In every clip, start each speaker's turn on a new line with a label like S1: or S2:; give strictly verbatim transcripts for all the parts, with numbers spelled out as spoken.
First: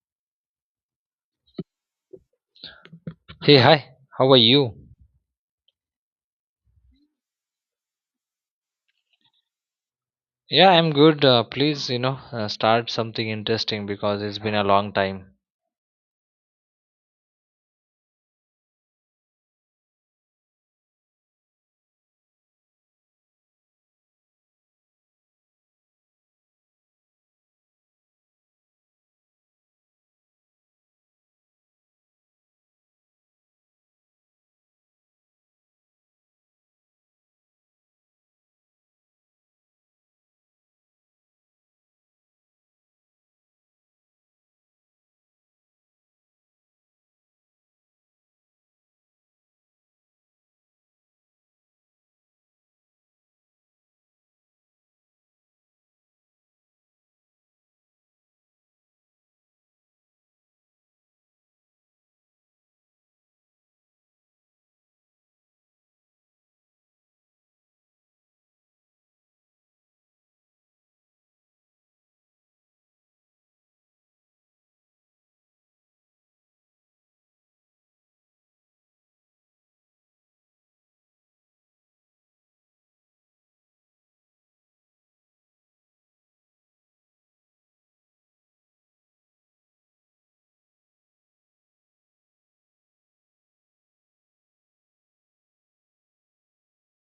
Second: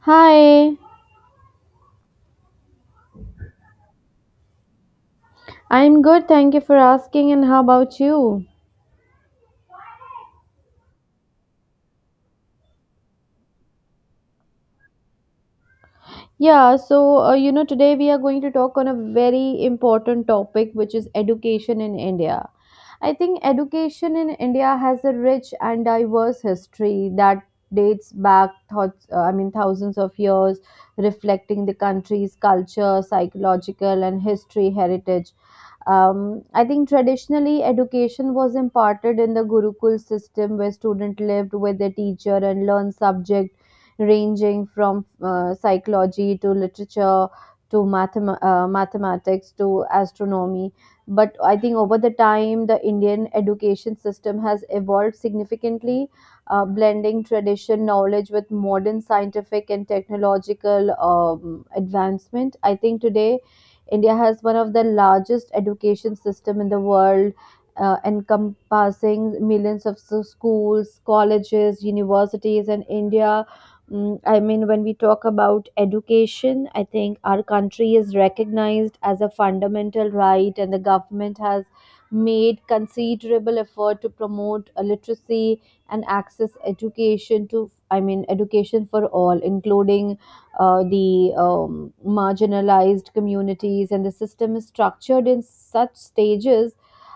S1: Hi,
S2: Hey, hi, how are you?
S1: I'm good. Thank you for asking. And how about you?
S2: Yeah, I'm good. Uh, please, you know, uh, start something interesting because it's been a long time.
S1: Yeah, so uh, you know, today we are going to talk on a very important topic, which is education in India. I think education in India has a rich and diverse history that dates back, thoughts, uh, I mean, thousands of years, reflecting the country's culture, psychological, and history heritage. Um, I think traditionally education was imparted in the Gurukul system where students lived with their teacher and learned subjects ranging from uh, psychology to literature to mathem- uh, mathematics to astronomy. But I think over the time, the Indian education system has evolved significantly, uh, blending tradition knowledge with modern scientific and technological um, advancement. I think today, India has one of the largest education system in the world, uh, encompassing millions of s- schools, colleges, universities, and India. Mm, I mean, when we talk about education, I think our country is recognized as a fundamental right, and the government has made considerable effort to promote uh, literacy and access education to, I mean, education for all, including uh, the um, marginalized communities. And the system is structured in such stages,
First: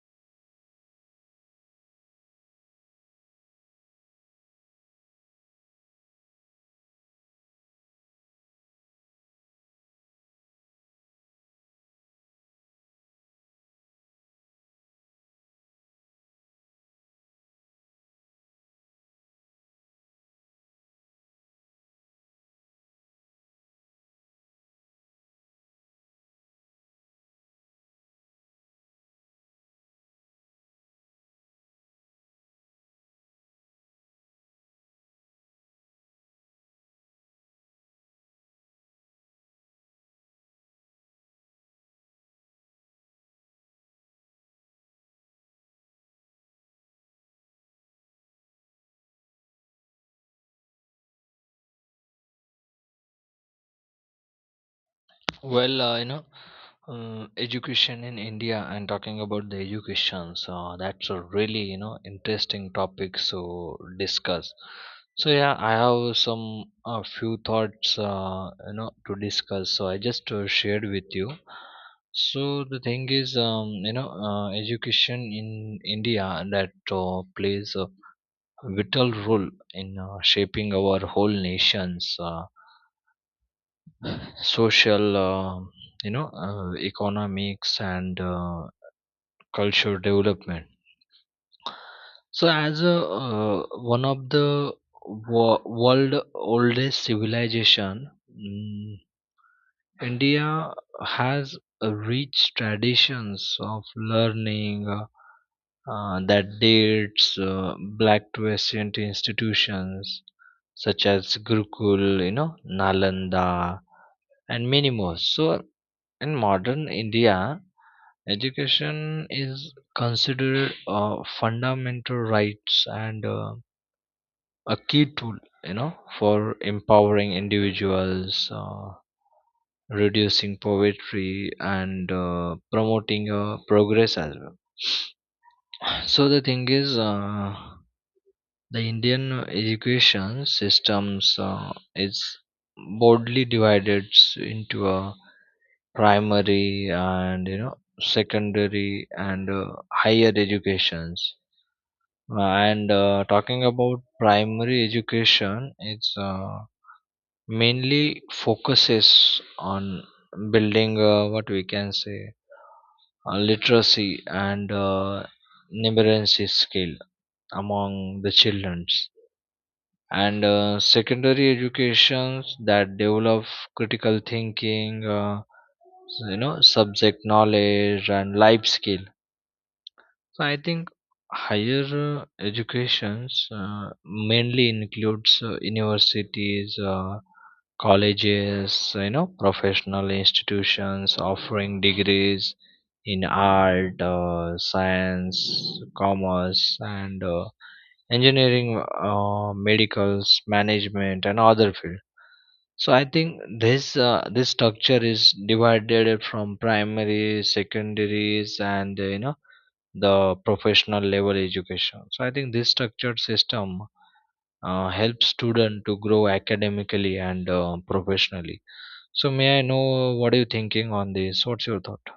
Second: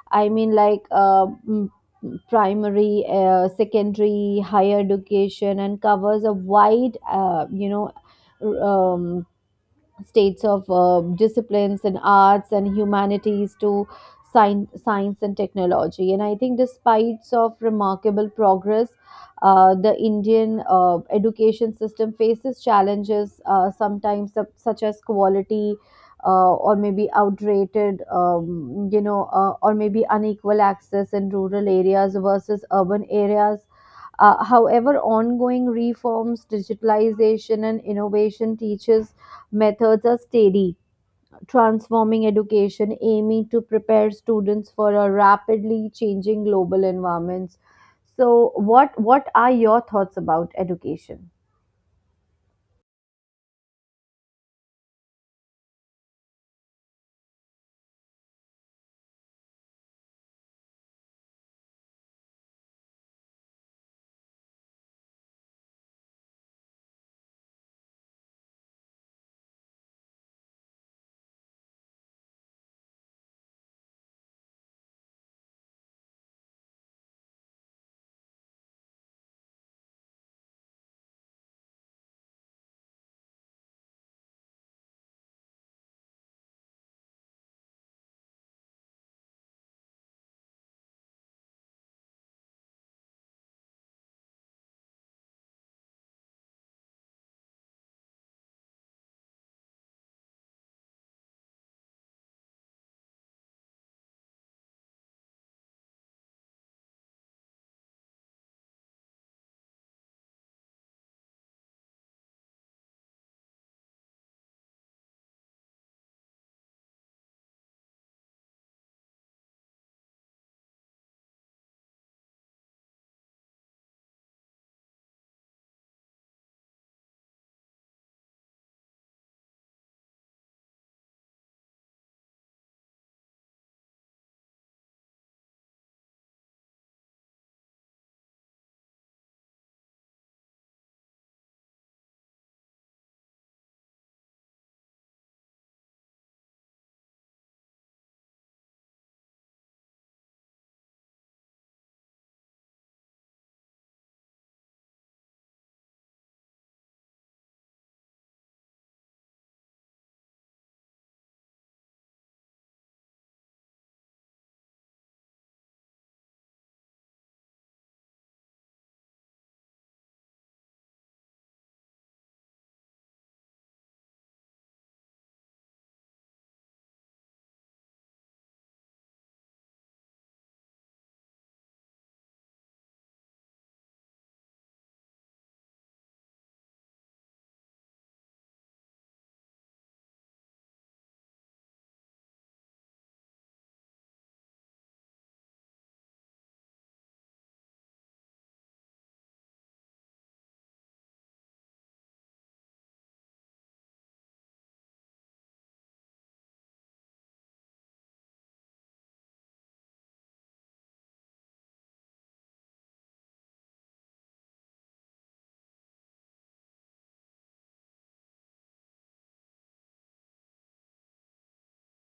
S1: I mean, like, uh, mm, primary, uh, secondary, higher education, and covers a wide, uh, you know, um, states of uh, disciplines and arts and humanities to science, science and technology. And I think, despite of remarkable progress, uh, the Indian uh, education system faces challenges, uh, sometimes, sup- such as quality. Uh, or maybe outdated, um, you know, uh, or maybe unequal access in rural areas versus urban areas, uh, however, ongoing reforms, digitalization, and innovation teaches methods are steady, transforming education, aiming to prepare students for a rapidly changing global environments. So, what what are your thoughts about education?
S2: Well, uh, you know, uh, education in India and talking about the education, so that's a really, you know, interesting topic to discuss. So, yeah, I have some a few thoughts, uh, you know, to discuss. So, I just uh, shared with you. So the thing is, um, you know, uh, education in India that uh, plays a vital role in uh, shaping our whole nation's uh, social, uh, you know, uh, economics and uh, culture development. So, as a, uh, one of the wo- world oldest civilization, mm, India has uh, rich traditions of learning. Uh, uh, that dates uh, black to ancient institutions such as Gurukul, you know, Nalanda, and many more. So, in modern India, education is considered a fundamental rights and uh, a key tool, you know, for empowering individuals, uh, reducing poverty, and uh, promoting uh, progress as well. So the thing is. Uh, The Indian education systems uh, is broadly divided s- into a primary and you know secondary and uh, higher educations. Uh, and uh, Talking about primary education, it's uh, mainly focuses on building uh, what we can say uh, literacy and uh, numeracy skill among the children, and uh, secondary educations that develop critical thinking, uh, you know subject knowledge and life skill. So I think higher uh, educations uh, mainly includes uh, universities, uh, colleges, you know, professional institutions offering degrees in art, uh, science, commerce, and uh, engineering, uh, medicals, management, and other field. So I think this uh, this structure is divided from primary, secondaries, and uh, you know the professional level education. So I think this structured system uh, helps student to grow academically and uh, professionally. So may I know what are you thinking on this? What's your thought?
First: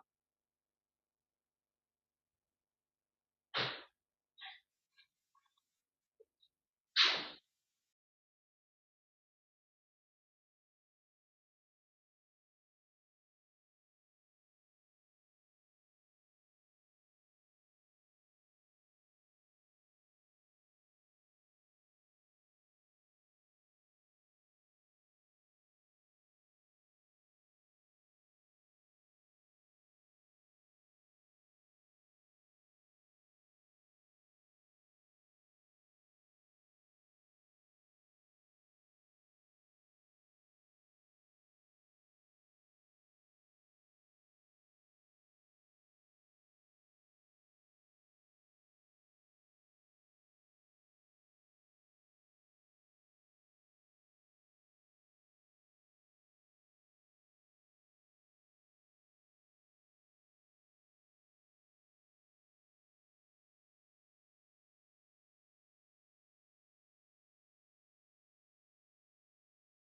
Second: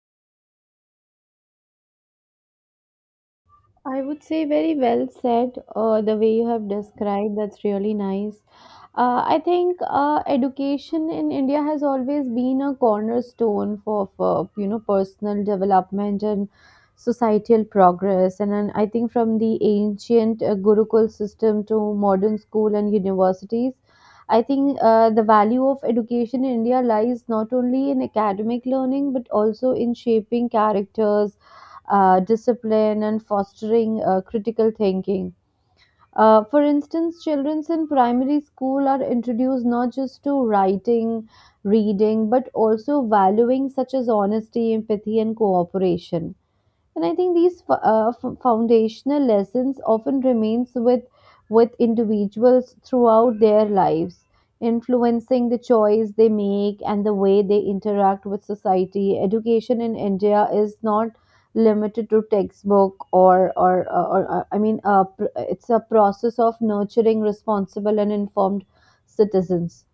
S1: I would say very well said, uh, the way you have described, that's really nice. Uh, I think uh, education in India has always been a cornerstone for, for you know personal development and societal progress. And, then I think from the ancient uh, Gurukul system to modern school and universities, I think uh, the value of education in India lies not only in academic learning but also in shaping characters, uh, discipline, and fostering uh, critical thinking, uh, for instance, children in primary school are introduced not just to writing, reading, but also valuing such as honesty, empathy, and cooperation. And I think these fo- uh, f- foundational lessons often remains with with individuals throughout their lives, influencing the choice they make and the way they interact with society. Education in India is not limited to textbook, or or or, or uh, I mean uh, pr- it's a process of nurturing responsible and informed citizens.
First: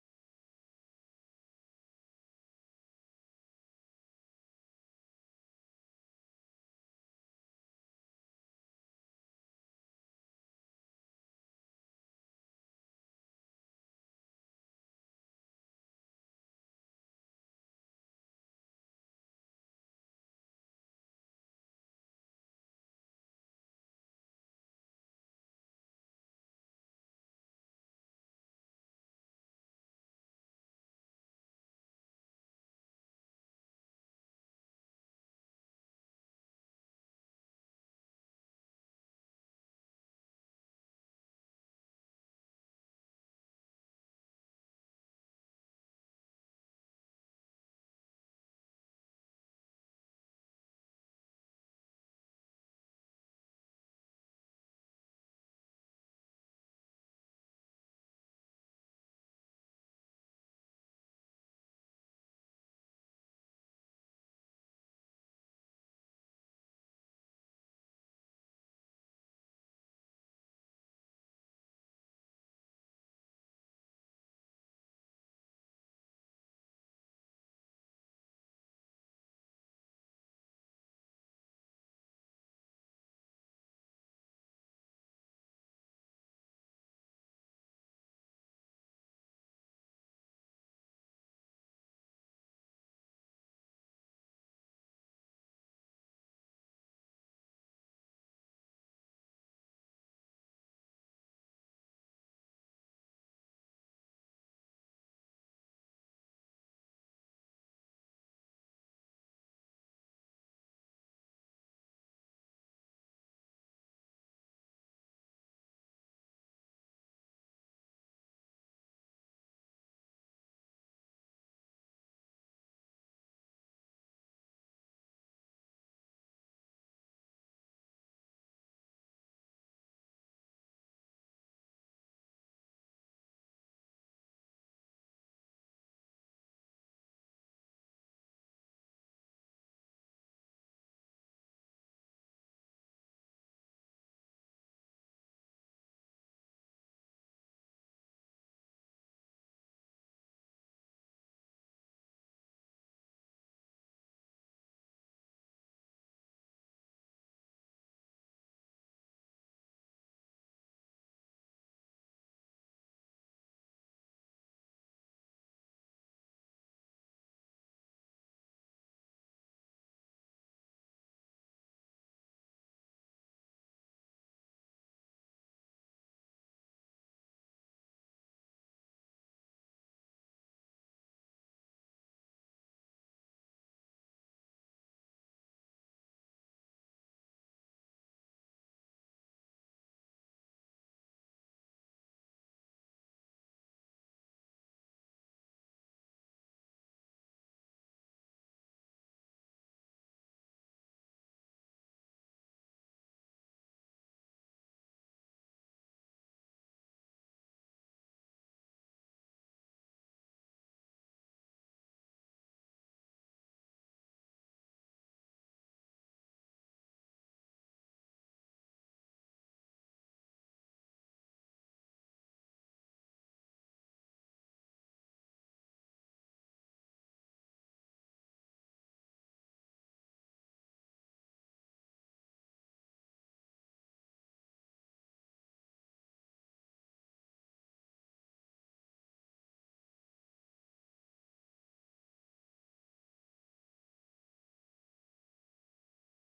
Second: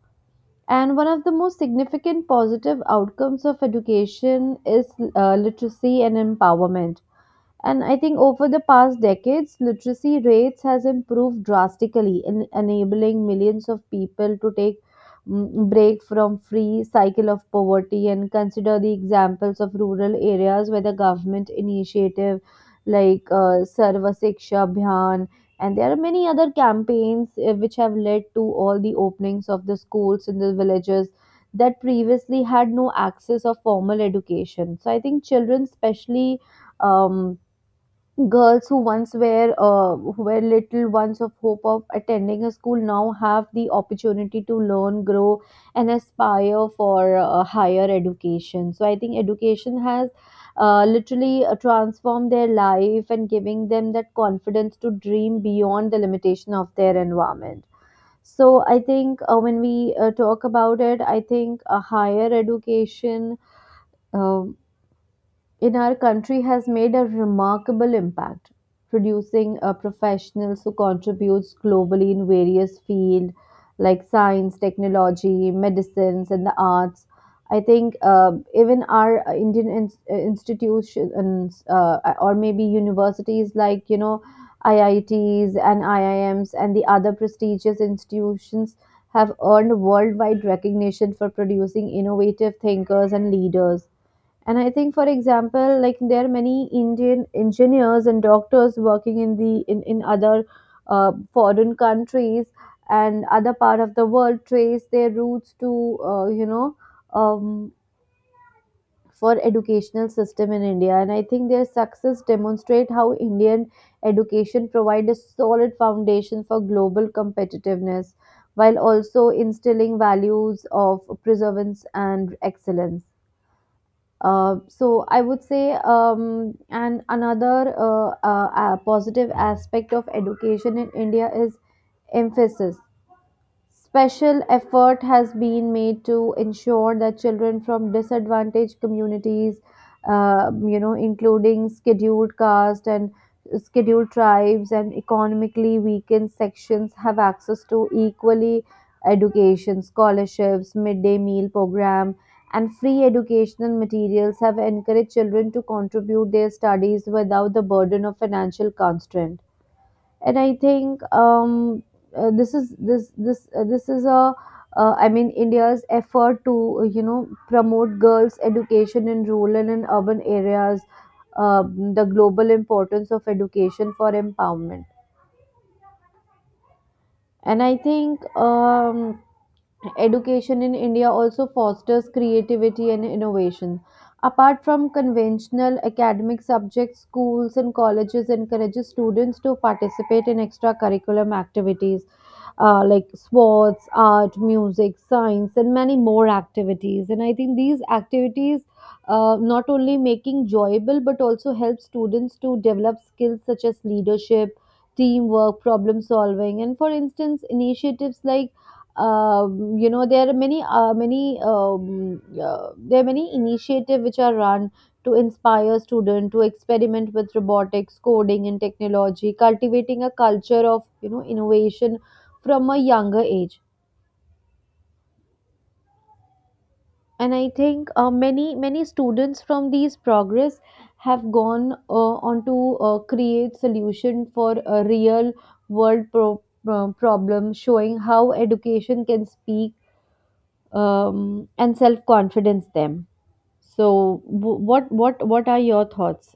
S1: And one of the most significant positive outcomes of education is uh, literacy and empowerment. And I think over the past decades, literacy rates has improved drastically, in enabling millions of people to take, mm, break from free cycle of poverty and consider the examples of rural areas where the government initiative like uh, Sarva Shiksha Abhiyan and there are many other campaigns uh, which have led to all the openings of the schools in the villages that previously had no access of formal education. So I think children, especially, um, girls who once were uh, who were little ones of hope of attending a school now have the opportunity to learn, grow, and aspire for uh, higher education. So I think education has uh, literally uh, transformed their life and giving them that confidence to dream beyond the limitation of their environment. So I think, uh, when we uh, talk about it, I think a higher education, um in our country has made a remarkable impact, producing uh, professionals who contributes globally in various fields like science, technology, medicines, and the arts. I think uh, even our uh, Indian ins- uh, institutions, uh, or maybe universities like you know I I Ts and I I Ms and the other prestigious institutions have earned worldwide recognition for producing innovative thinkers and leaders. And I think, for example, like there are many Indian engineers and doctors working in the in, in other uh, foreign countries and other part of the world, trace their roots to uh, you know um, for educational system in India. And I think their success demonstrate how Indian education provide a solid foundation for global competitiveness while also instilling values of preservance and excellence. Uh, so I would say, um, and another uh, uh, uh, positive aspect of education in India is emphasis. Special effort has been made to ensure that children from disadvantaged communities, uh, you know, including scheduled caste and scheduled tribes and economically weakened sections, have access to equally education, scholarships, midday meal program, and free educational materials have encouraged children to contribute their studies without the burden of financial constraint. And I think, um, uh, this is this this uh, this is a uh, I mean, India's effort to uh, you know promote girls education in rural and urban areas, um, the global importance of education for empowerment. And I think, um, education in India also fosters creativity and innovation apart from conventional academic subjects. Schools and colleges encourages students to participate in extracurricular activities uh, like sports, art, music, science, and many more activities. And I think these activities, uh, not only making enjoyable but also help students to develop skills such as leadership, teamwork, problem solving, and for instance, initiatives like, um, you know there are many uh, many um, uh, there are many initiatives which are run to inspire students to experiment with robotics coding and technology, cultivating a culture of you know innovation from a younger age. And I think uh, many many students from these progress have gone, uh, on to uh, create solution for a real world pro- pro- problem, showing how education can speak, um, and self confidence them. So, w- what what what are your thoughts?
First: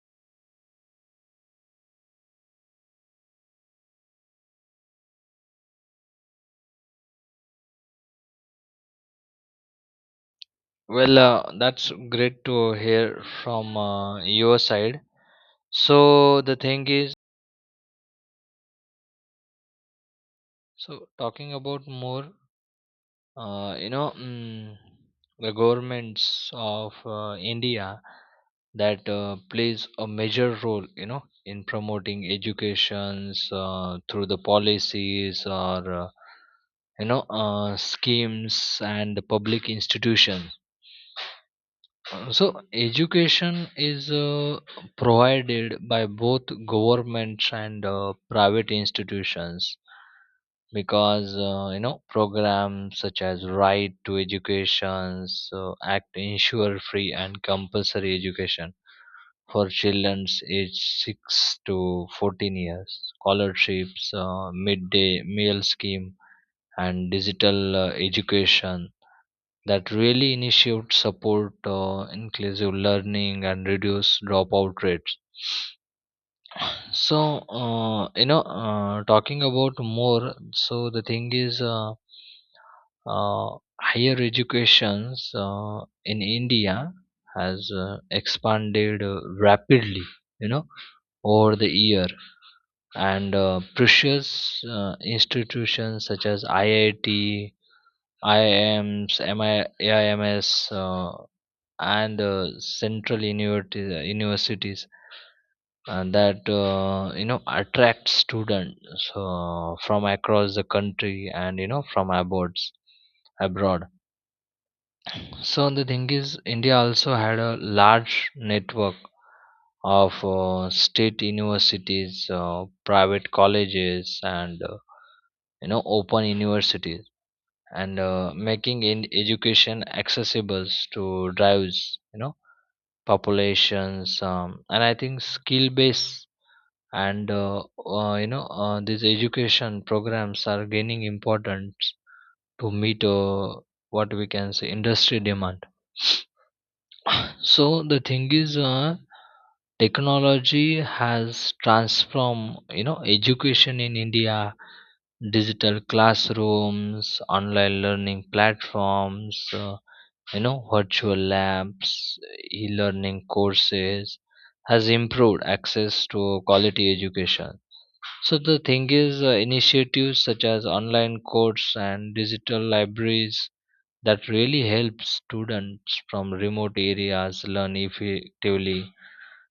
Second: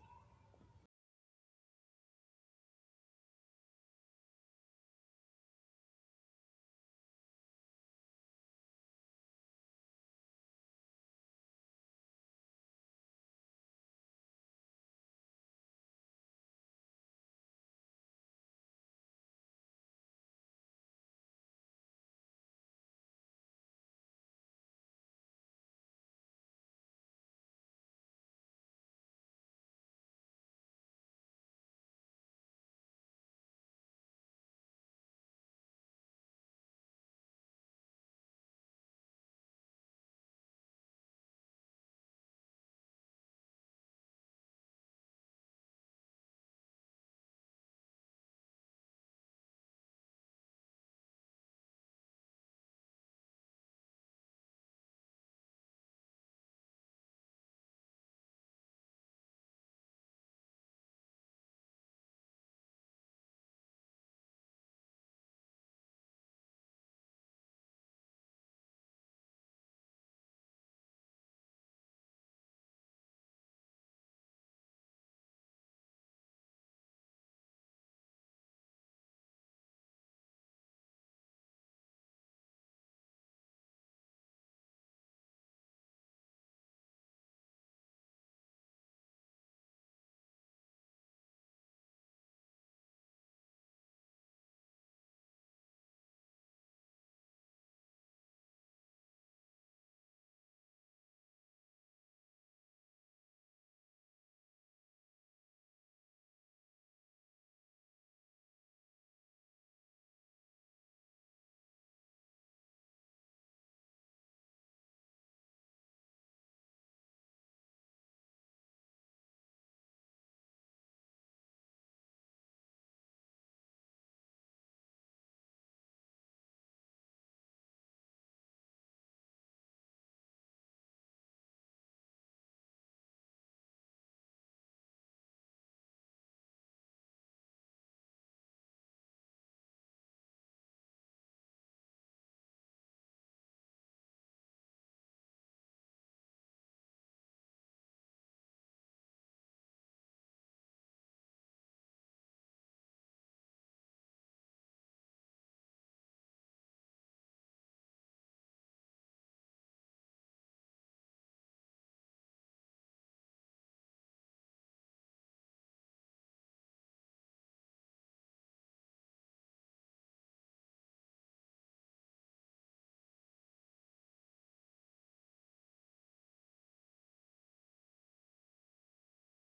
S2: Well, uh, that's great to hear from uh, your side. So the thing is, so talking about more, uh, you know mm, the governments of uh, India that uh, plays a major role, you know in promoting educations uh, through the policies or uh, you know uh, schemes and the public institutions. Uh, so education is uh, provided by both governments and uh, private institutions, because uh, you know programs such as right to education so act ensure free and compulsory education for children aged six to fourteen years. Scholarships, uh, midday meal scheme, and digital uh, education that really initiate support uh, inclusive learning and reduce dropout rates. So, uh, you know, uh, talking about more, so the thing is, uh, uh, higher educations uh, in India has uh, expanded uh, rapidly, you know, over the year, and uh, precious uh, institutions such as I I T, I I Ms, M I, A I M S, uh, and uh, central universities, universities uh, that uh, you know attract students uh, from across the country and you know from abroads abroad. So the thing is India also had a large network of uh, state universities, uh, private colleges, and uh, you know open universities, and uh, making in education accessible to drives, you know populations. Um, and I think skill based and uh, uh, you know uh, these education programs are gaining importance to meet uh, what we can say industry demand. So the thing is, uh, technology has transformed, you know education in India. Digital classrooms, online learning platforms, uh, you know virtual labs, e-learning courses has improved access to quality education. So the thing is, uh, initiatives such as online courses and digital libraries that really help students from remote areas learn effectively.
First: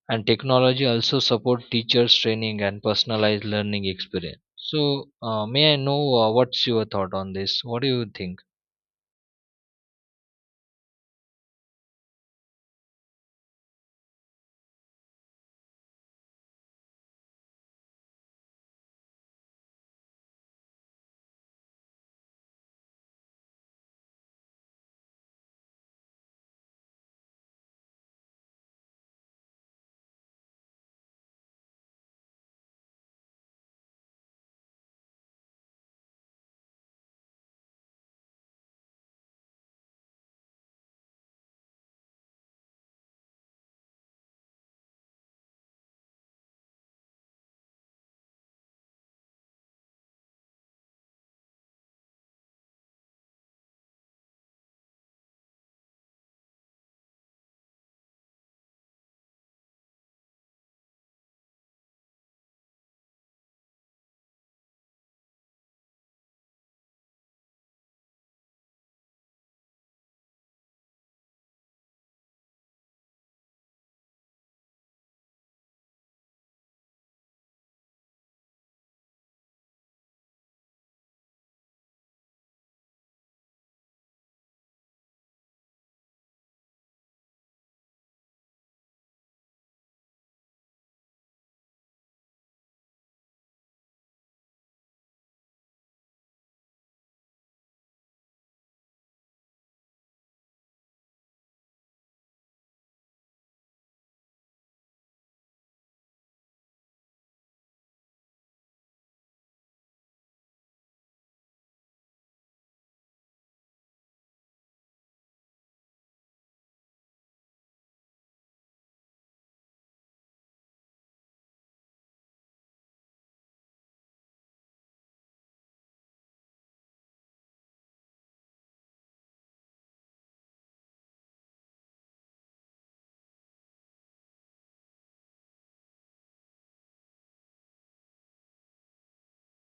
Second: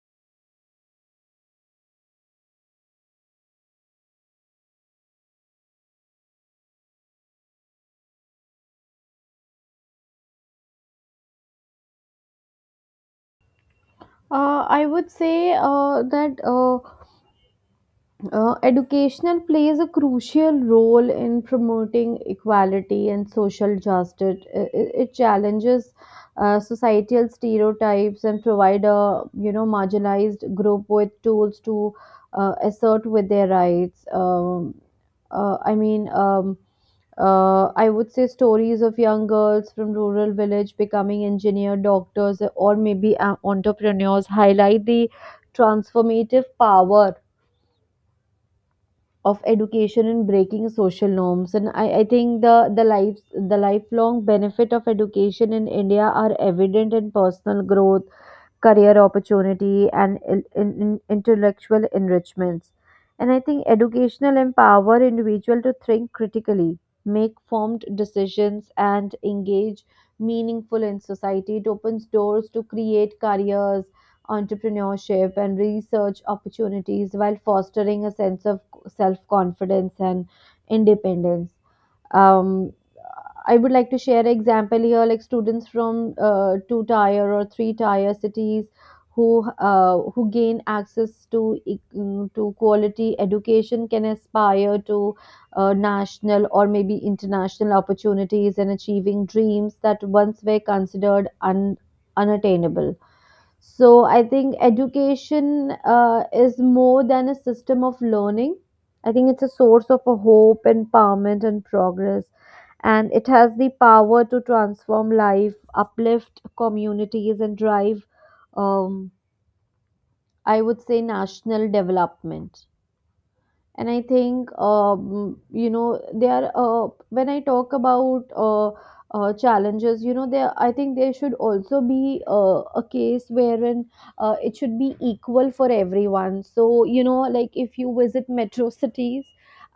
S2: And technology also support teachers' training and personalized learning experience. So, uh, may I know uh, what's your thought on this? What do you think?
S1: uh, I would say uh, that, uh, Uh, educational plays a crucial role in promoting equality and social justice. It, it- it challenges uh, societal stereotypes and provide a you know marginalized group with tools to uh, assert with their rights. Um, uh, I mean. Um, uh, I would say stories of young girls from rural village becoming engineer, doctors, or maybe uh, entrepreneurs highlight the transformative power of education in breaking social norms. And I, I think the the life the lifelong benefit of education in India are evident in personal growth, career opportunity and in, in, in- intellectual enrichments. And I think educational empower individual to think critically, make formed decisions and engage meaningful in society. It opens doors to create careers, entrepreneurship and research opportunities while fostering a sense of self confidence and independence. um, I would like to share an example here, like students from uh, two tier or three tier cities who uh, who gain access to e- mm, to quality education can aspire to uh, national or maybe international opportunities and achieving dreams that once were considered un- unattainable. So I think education uh, is more than a system of learning. I think it's a source of a hope, empowerment, and progress, and it has the power to transform life, uplift communities, and drive, um, I would say, national development. And I think, um, you know there uh, when I talk about, uh, uh, challenges, you know there I think there should also be uh, a case wherein uh, it should be equal for everyone, so you know like if you visit metro cities.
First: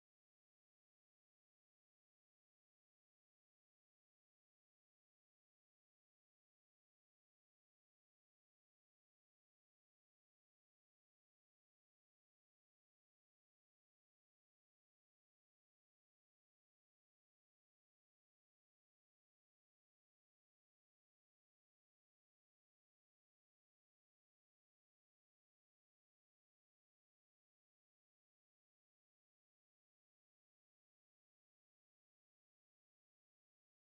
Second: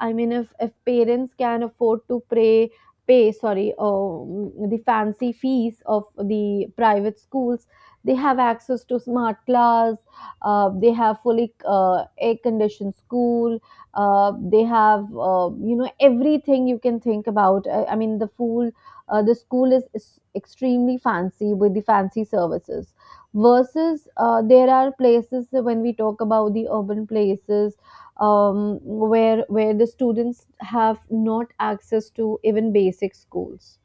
S1: I mean, if if parents can afford to pay pay sorry, um, the fancy fees of the private schools, they have access to smart class. Uh, they have fully, uh, air conditioned school. Uh, they have, uh, you know everything you can think about. i, I mean, the fool uh, the school is, is extremely fancy with the fancy services, versus, uh, there are places when we talk about the urban places, um, where where the students have not access to even basic schools.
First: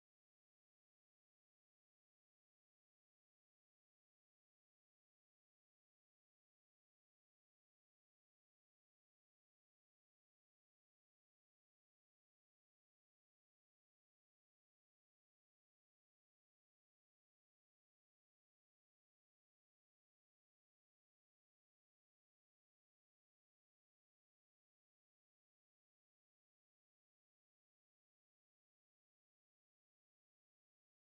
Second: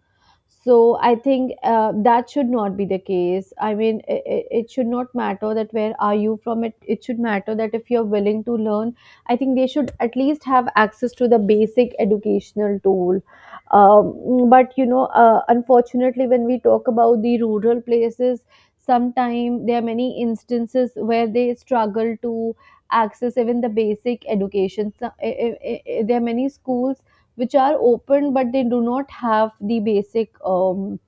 S1: So I think uh, that should not be the case. I mean, it, it should not matter that where are you from. It it should matter that if you're willing to learn, I think they should at least have access to the basic educational tool. Um, but you know, uh, unfortunately, when we talk about the rural places, sometimes there are many instances where they struggle to access even the basic education. So, eh, eh, eh, eh, there are many schools which are open but they do not have the basic um,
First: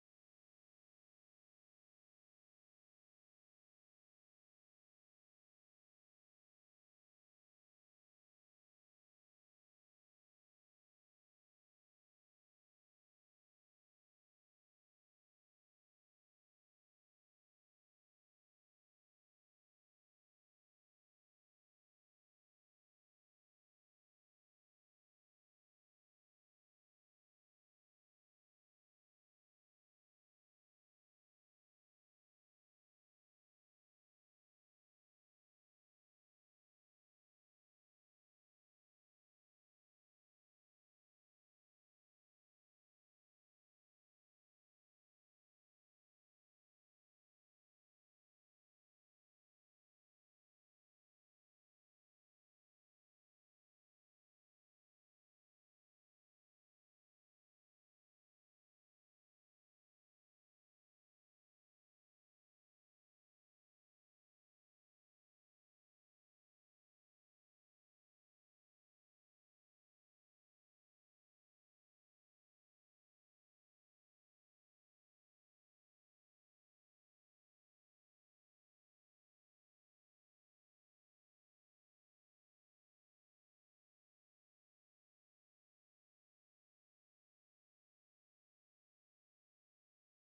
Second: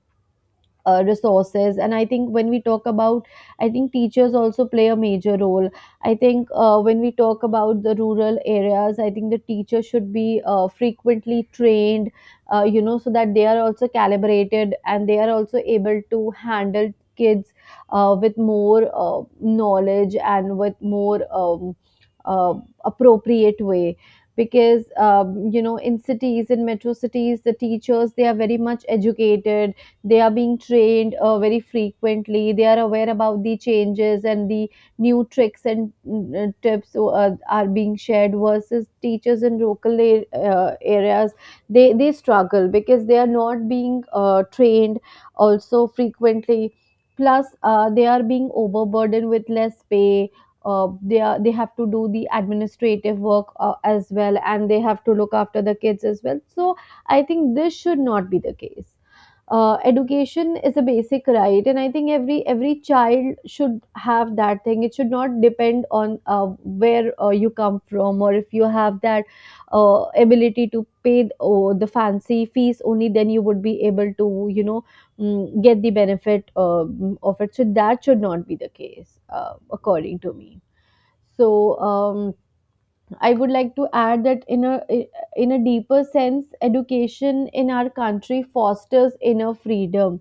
S1: uh, resources. And I think when we talk about, I think teachers also play a major role. I think uh, when we talk about the rural areas, I think the teacher should be uh, frequently trained, uh, you know so that they are also calibrated and they are also able to handle kids uh, with more uh, knowledge and with more um, uh, appropriate way. Because um, you know, in cities, in metro cities, the teachers, they are very much educated. They are being trained uh, very frequently. They are aware about the changes and the new tricks and mm, uh, tips uh, are being shared, versus teachers in local a- uh, areas, they they struggle because they are not being uh, trained also frequently. Plus uh, they are being overburdened with less pay. uh, they are, they have to do the administrative work uh, as well, and they have to look after the kids as well. So I think this should not be the case. Uh, education is a basic right, and I think every every child should have that thing. It should not depend on uh, where uh, you come from, or if you have that uh, ability to pay th- oh, the fancy fees, only then you would be able to, you know, mm, get the benefit um of it. So that should not be the case, uh, according to me. So um, I would like to add that in a, in a deeper sense, education in our country fosters inner freedom.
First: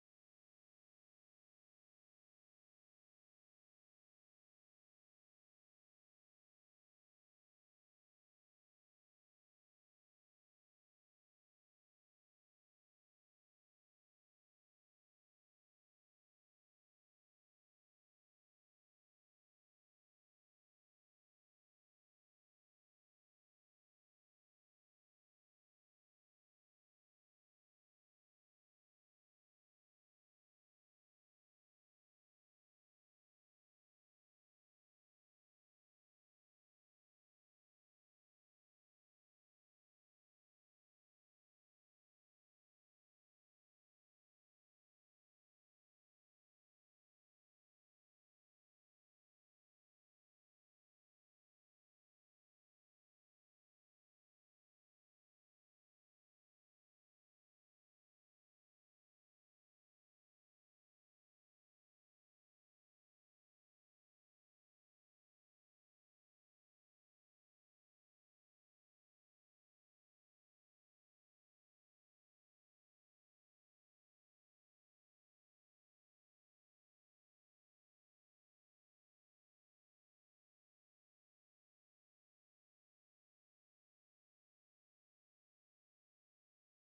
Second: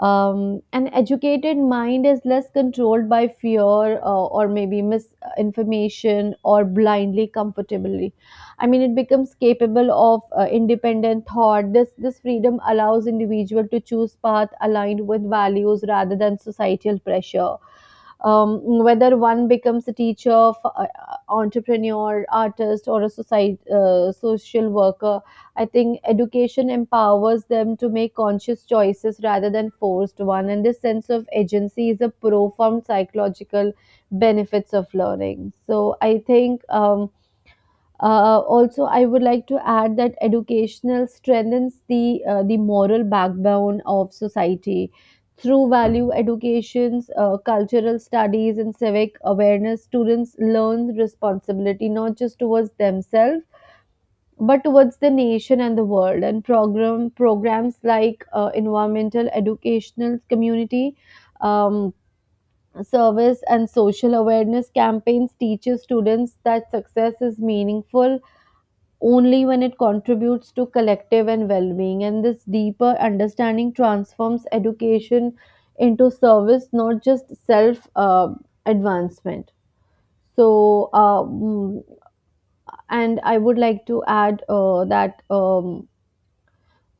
S1: um, An educated mind is less controlled by fear uh, or maybe misinformation or blindly comfortably. I mean, it becomes capable of uh, independent thought. This this freedom allows individual to choose path aligned with values rather than societal pressure. Um, whether one becomes a teacher, f- uh, uh, entrepreneur, artist, or a society, uh, social worker, I think education empowers them to make conscious choices rather than forced one, and this sense of agency is a profound psychological benefits of learning. So I think, um, uh, also I would like to add that educational strengthens the uh, the moral backbone of society through value educations, uh, cultural studies, and civic awareness. Students learn responsibility not just towards themselves but towards the nation and the world. And program programs like uh, environmental educational community um, service and social awareness campaigns teaches students that success is meaningful only when it contributes to collective and well-being, and this deeper understanding transforms education into service, not just self uh, advancement. So uh, mm, and I would like to add uh, that um,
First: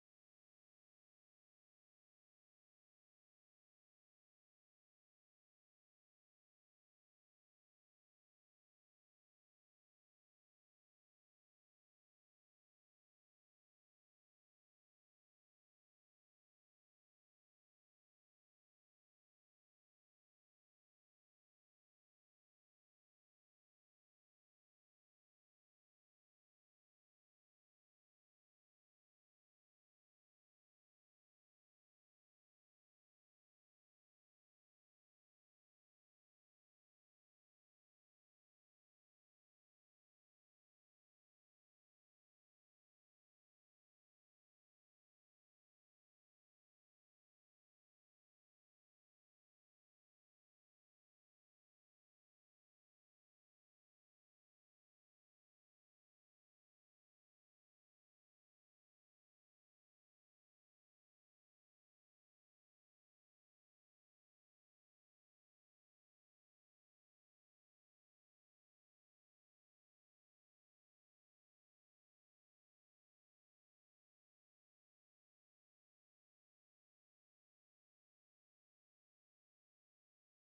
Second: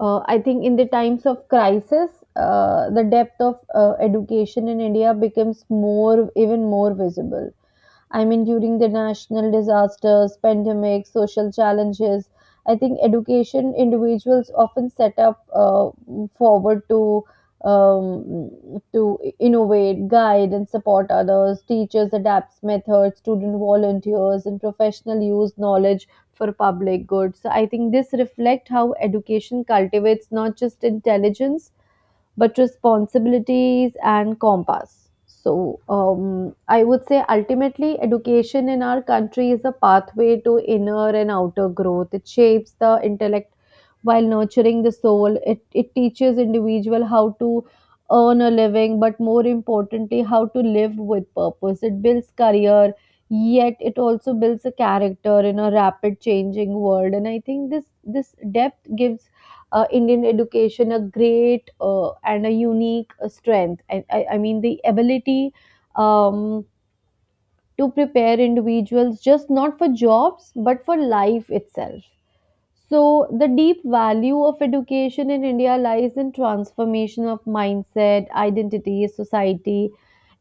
S1: Uh, I think in the times of crisis, uh, the depth of uh, education in India becomes more, even more visible. I mean, during the national disasters, pandemics, social challenges, I think education individuals often set up uh, forward to, um, to innovate, guide, and support others. Teachers adapt methods, student volunteers, and professional use knowledge for public good. So I think this reflect how education cultivates not just intelligence but responsibilities and compass. So, um, I would say ultimately, education in our country is a pathway to inner and outer growth. It shapes the intellect while nurturing the soul. It, it teaches individual how to earn a living, but more importantly, how to live with purpose. It builds career, yet it also builds a character in a rapid changing world. And I think this this depth gives uh, Indian education a great uh, and a unique uh, strength. I, I, I mean, the ability, um, to prepare individuals just not for jobs but for life itself. So, the deep value of education in India lies in transformation of mindset, identity, society.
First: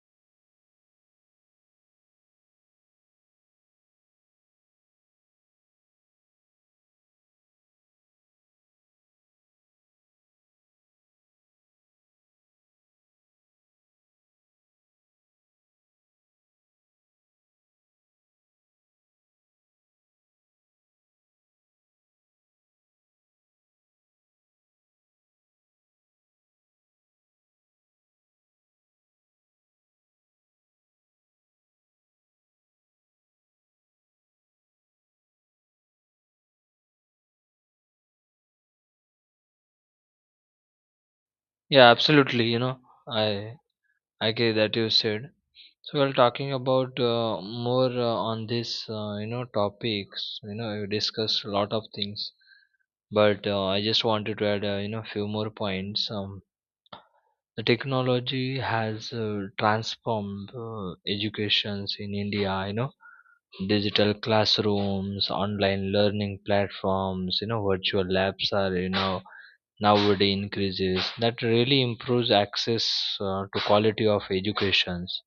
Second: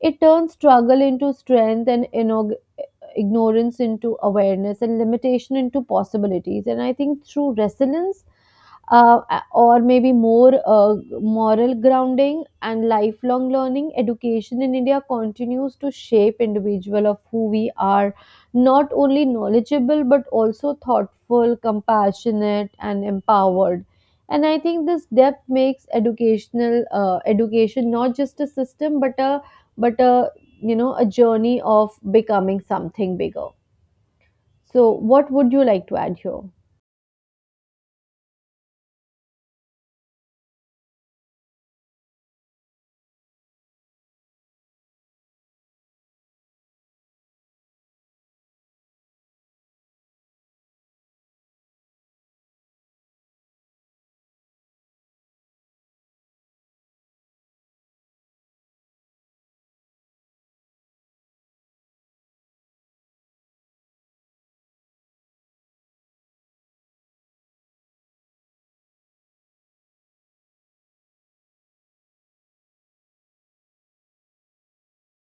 S1: It turns struggle into strength, and ignorance into awareness, and limitation into possibilities. And I think through resilience, uh, or maybe more uh, moral grounding and lifelong learning, education in India continues to shape individual of who we are, not only knowledgeable but also thoughtful, compassionate, and empowered. And I think this depth makes educational uh, education not just a system, but a, but a, you know, a journey of becoming something bigger. So what would you like to add here?
S2: Yeah, absolutely. You know, I I agree that you said. So while talking about uh, more uh, on this, uh, you know, topics, you know, you discussed a lot of things, but uh, I just wanted to add, uh, you know a few more points. Um, the technology has uh, transformed uh, educations in India, you know digital classrooms, online learning platforms, you know virtual labs are, you know nowadays increases, that really improves access uh, to quality of educations.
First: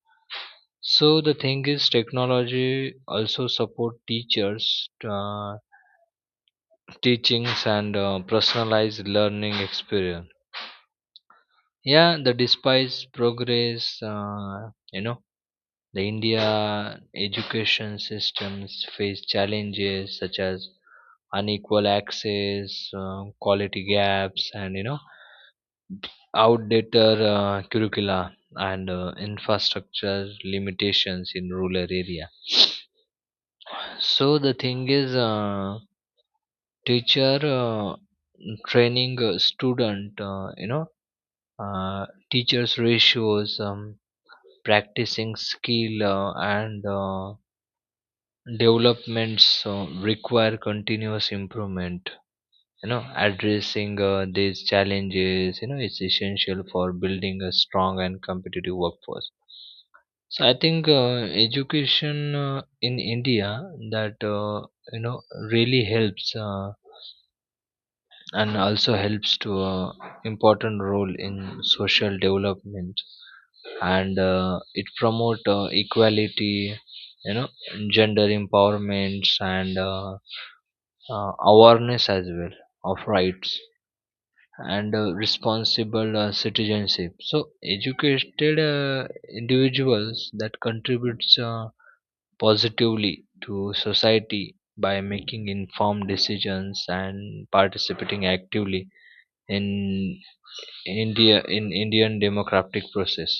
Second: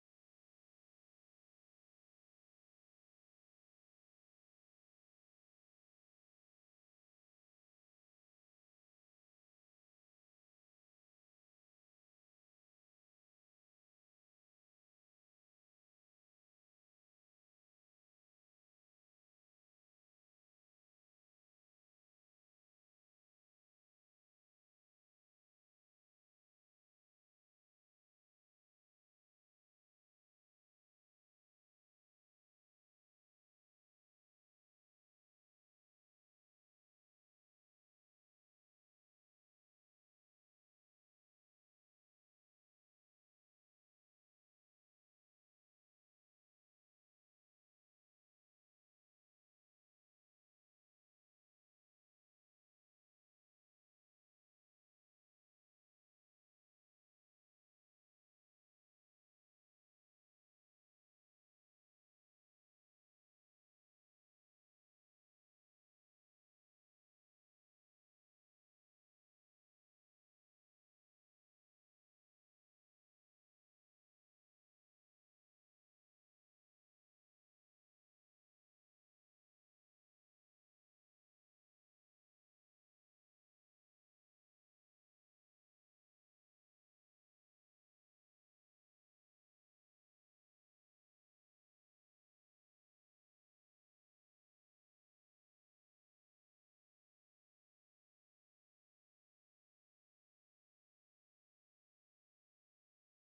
S2: So the thing is, technology also support teachers, uh, teachings and uh, personalized learning experience. Yeah, the despise progress, uh, you know the India education systems face challenges such as unequal access, uh, quality gaps, and you know outdated uh, curricula and uh, infrastructure limitations in rural area. So the thing is, uh, teacher uh, training, a student, uh, you know uh, teachers ratios, um, practicing skill, uh, and uh, developments uh, require continuous improvement. You know addressing uh, these challenges, you know is essential for building a strong and competitive workforce. So I think uh, education uh, in India that uh, you know really helps, uh, and also helps to uh, important role in social development, and uh, it promote uh, equality, you know gender empowerments, and uh, uh, awareness as well of rights and uh, responsible uh, citizenship. So educated uh, individuals that contributes uh, positively to society by making informed decisions and participating actively in India in Indian democratic process.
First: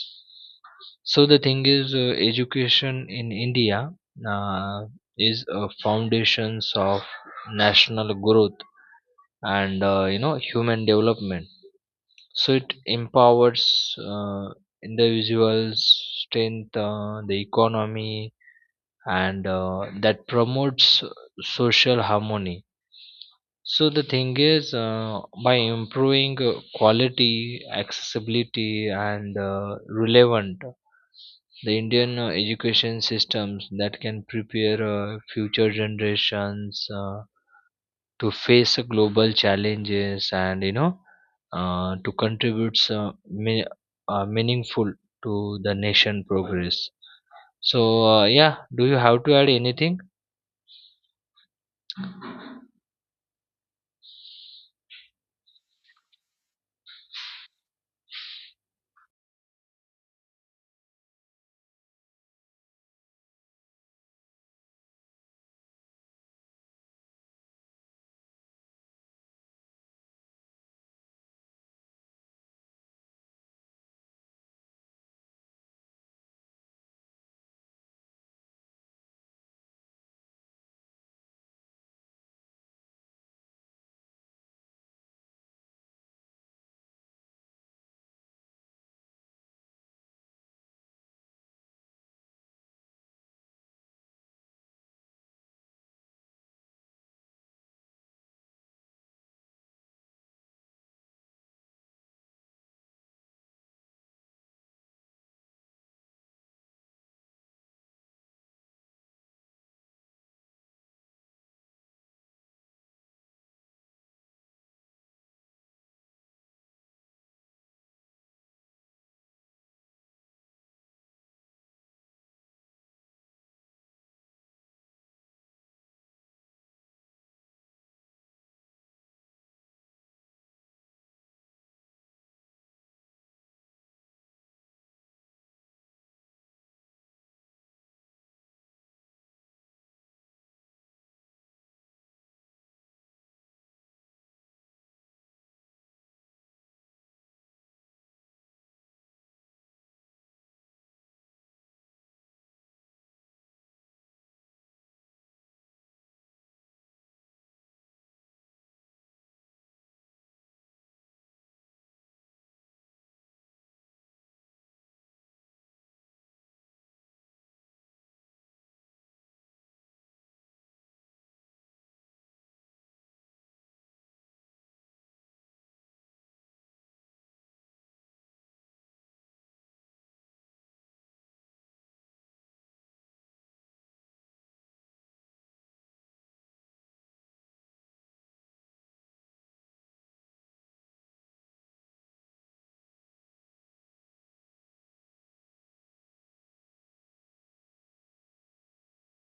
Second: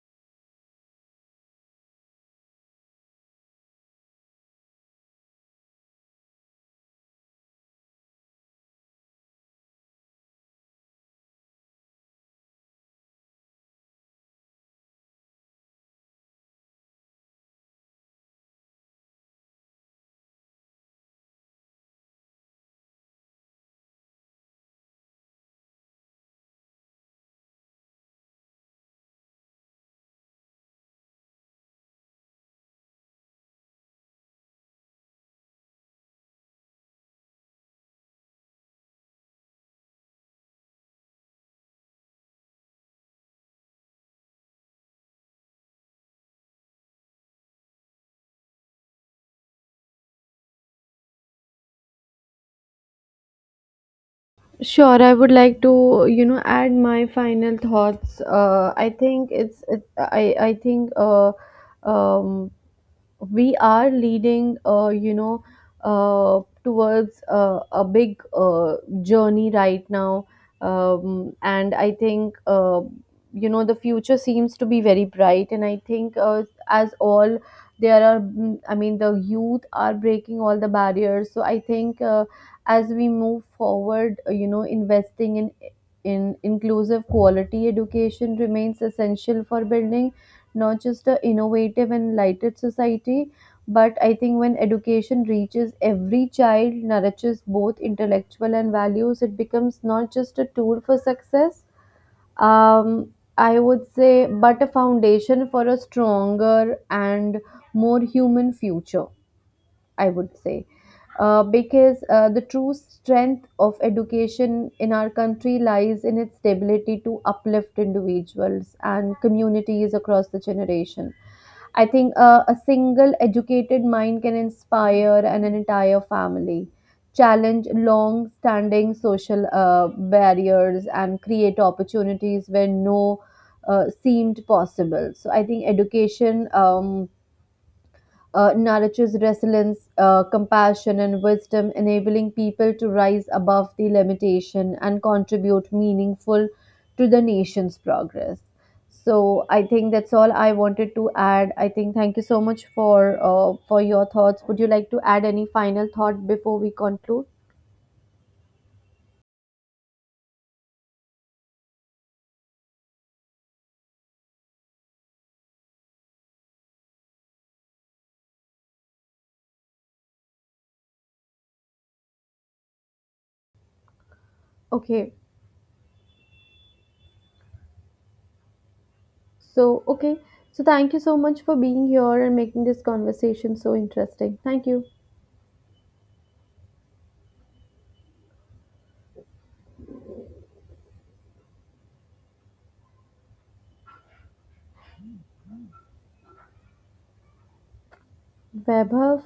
S2: So the thing is, uh, education in India uh, is uh, foundations of national growth and uh, you know human development. So it empowers uh, individuals, strength uh, the economy, and uh, that promotes social harmony. So the thing is, uh, by improving uh, quality, accessibility, and uh, relevant, the Indian uh, education systems that can prepare uh, future generations uh, to face global challenges, and you know uh, to contribute some me- uh, meaningful to the nation progress. So uh, yeah, do you have to add anything?
S1: Sure, I would like to, you know, add my final thoughts. Uh, I think it's, it, I, I think, uh, um, we are leading, uh, you know, uh, towards uh, a big uh, journey right now. Um, and I think, uh, you know, the future seems to be very bright. And I think, uh, as all there are, I mean, the youth are breaking all the barriers, so I think. Uh, as we move forward, uh, you know, investing in in inclusive quality education remains essential for building not just a innovative and enlightened society, but I think when education reaches every child, nurtures both intellectual and values, it becomes not just a tool for success, um, I would say, but a foundation for a stronger and more human future, I would say. Uh, because uh, the true strength of education in our country lies in its ability to uplift individuals and communities across the generation. I think uh, a single educated mind can inspire an entire family, challenge long standing social uh, barriers, and create opportunities where no uh, seemed possible. So I think education, Um, uh, nourishes resilience, uh, compassion, and wisdom, enabling people to rise above the limitation and contribute meaningful to the nation's progress. So I think that's all I wanted to add. I think thank you so much for uh, for your thoughts. Would you like to add any final thought before we conclude? Okay. So okay. So thank you so much for being here and making this conversation so interesting. Thank you. Vaibhav.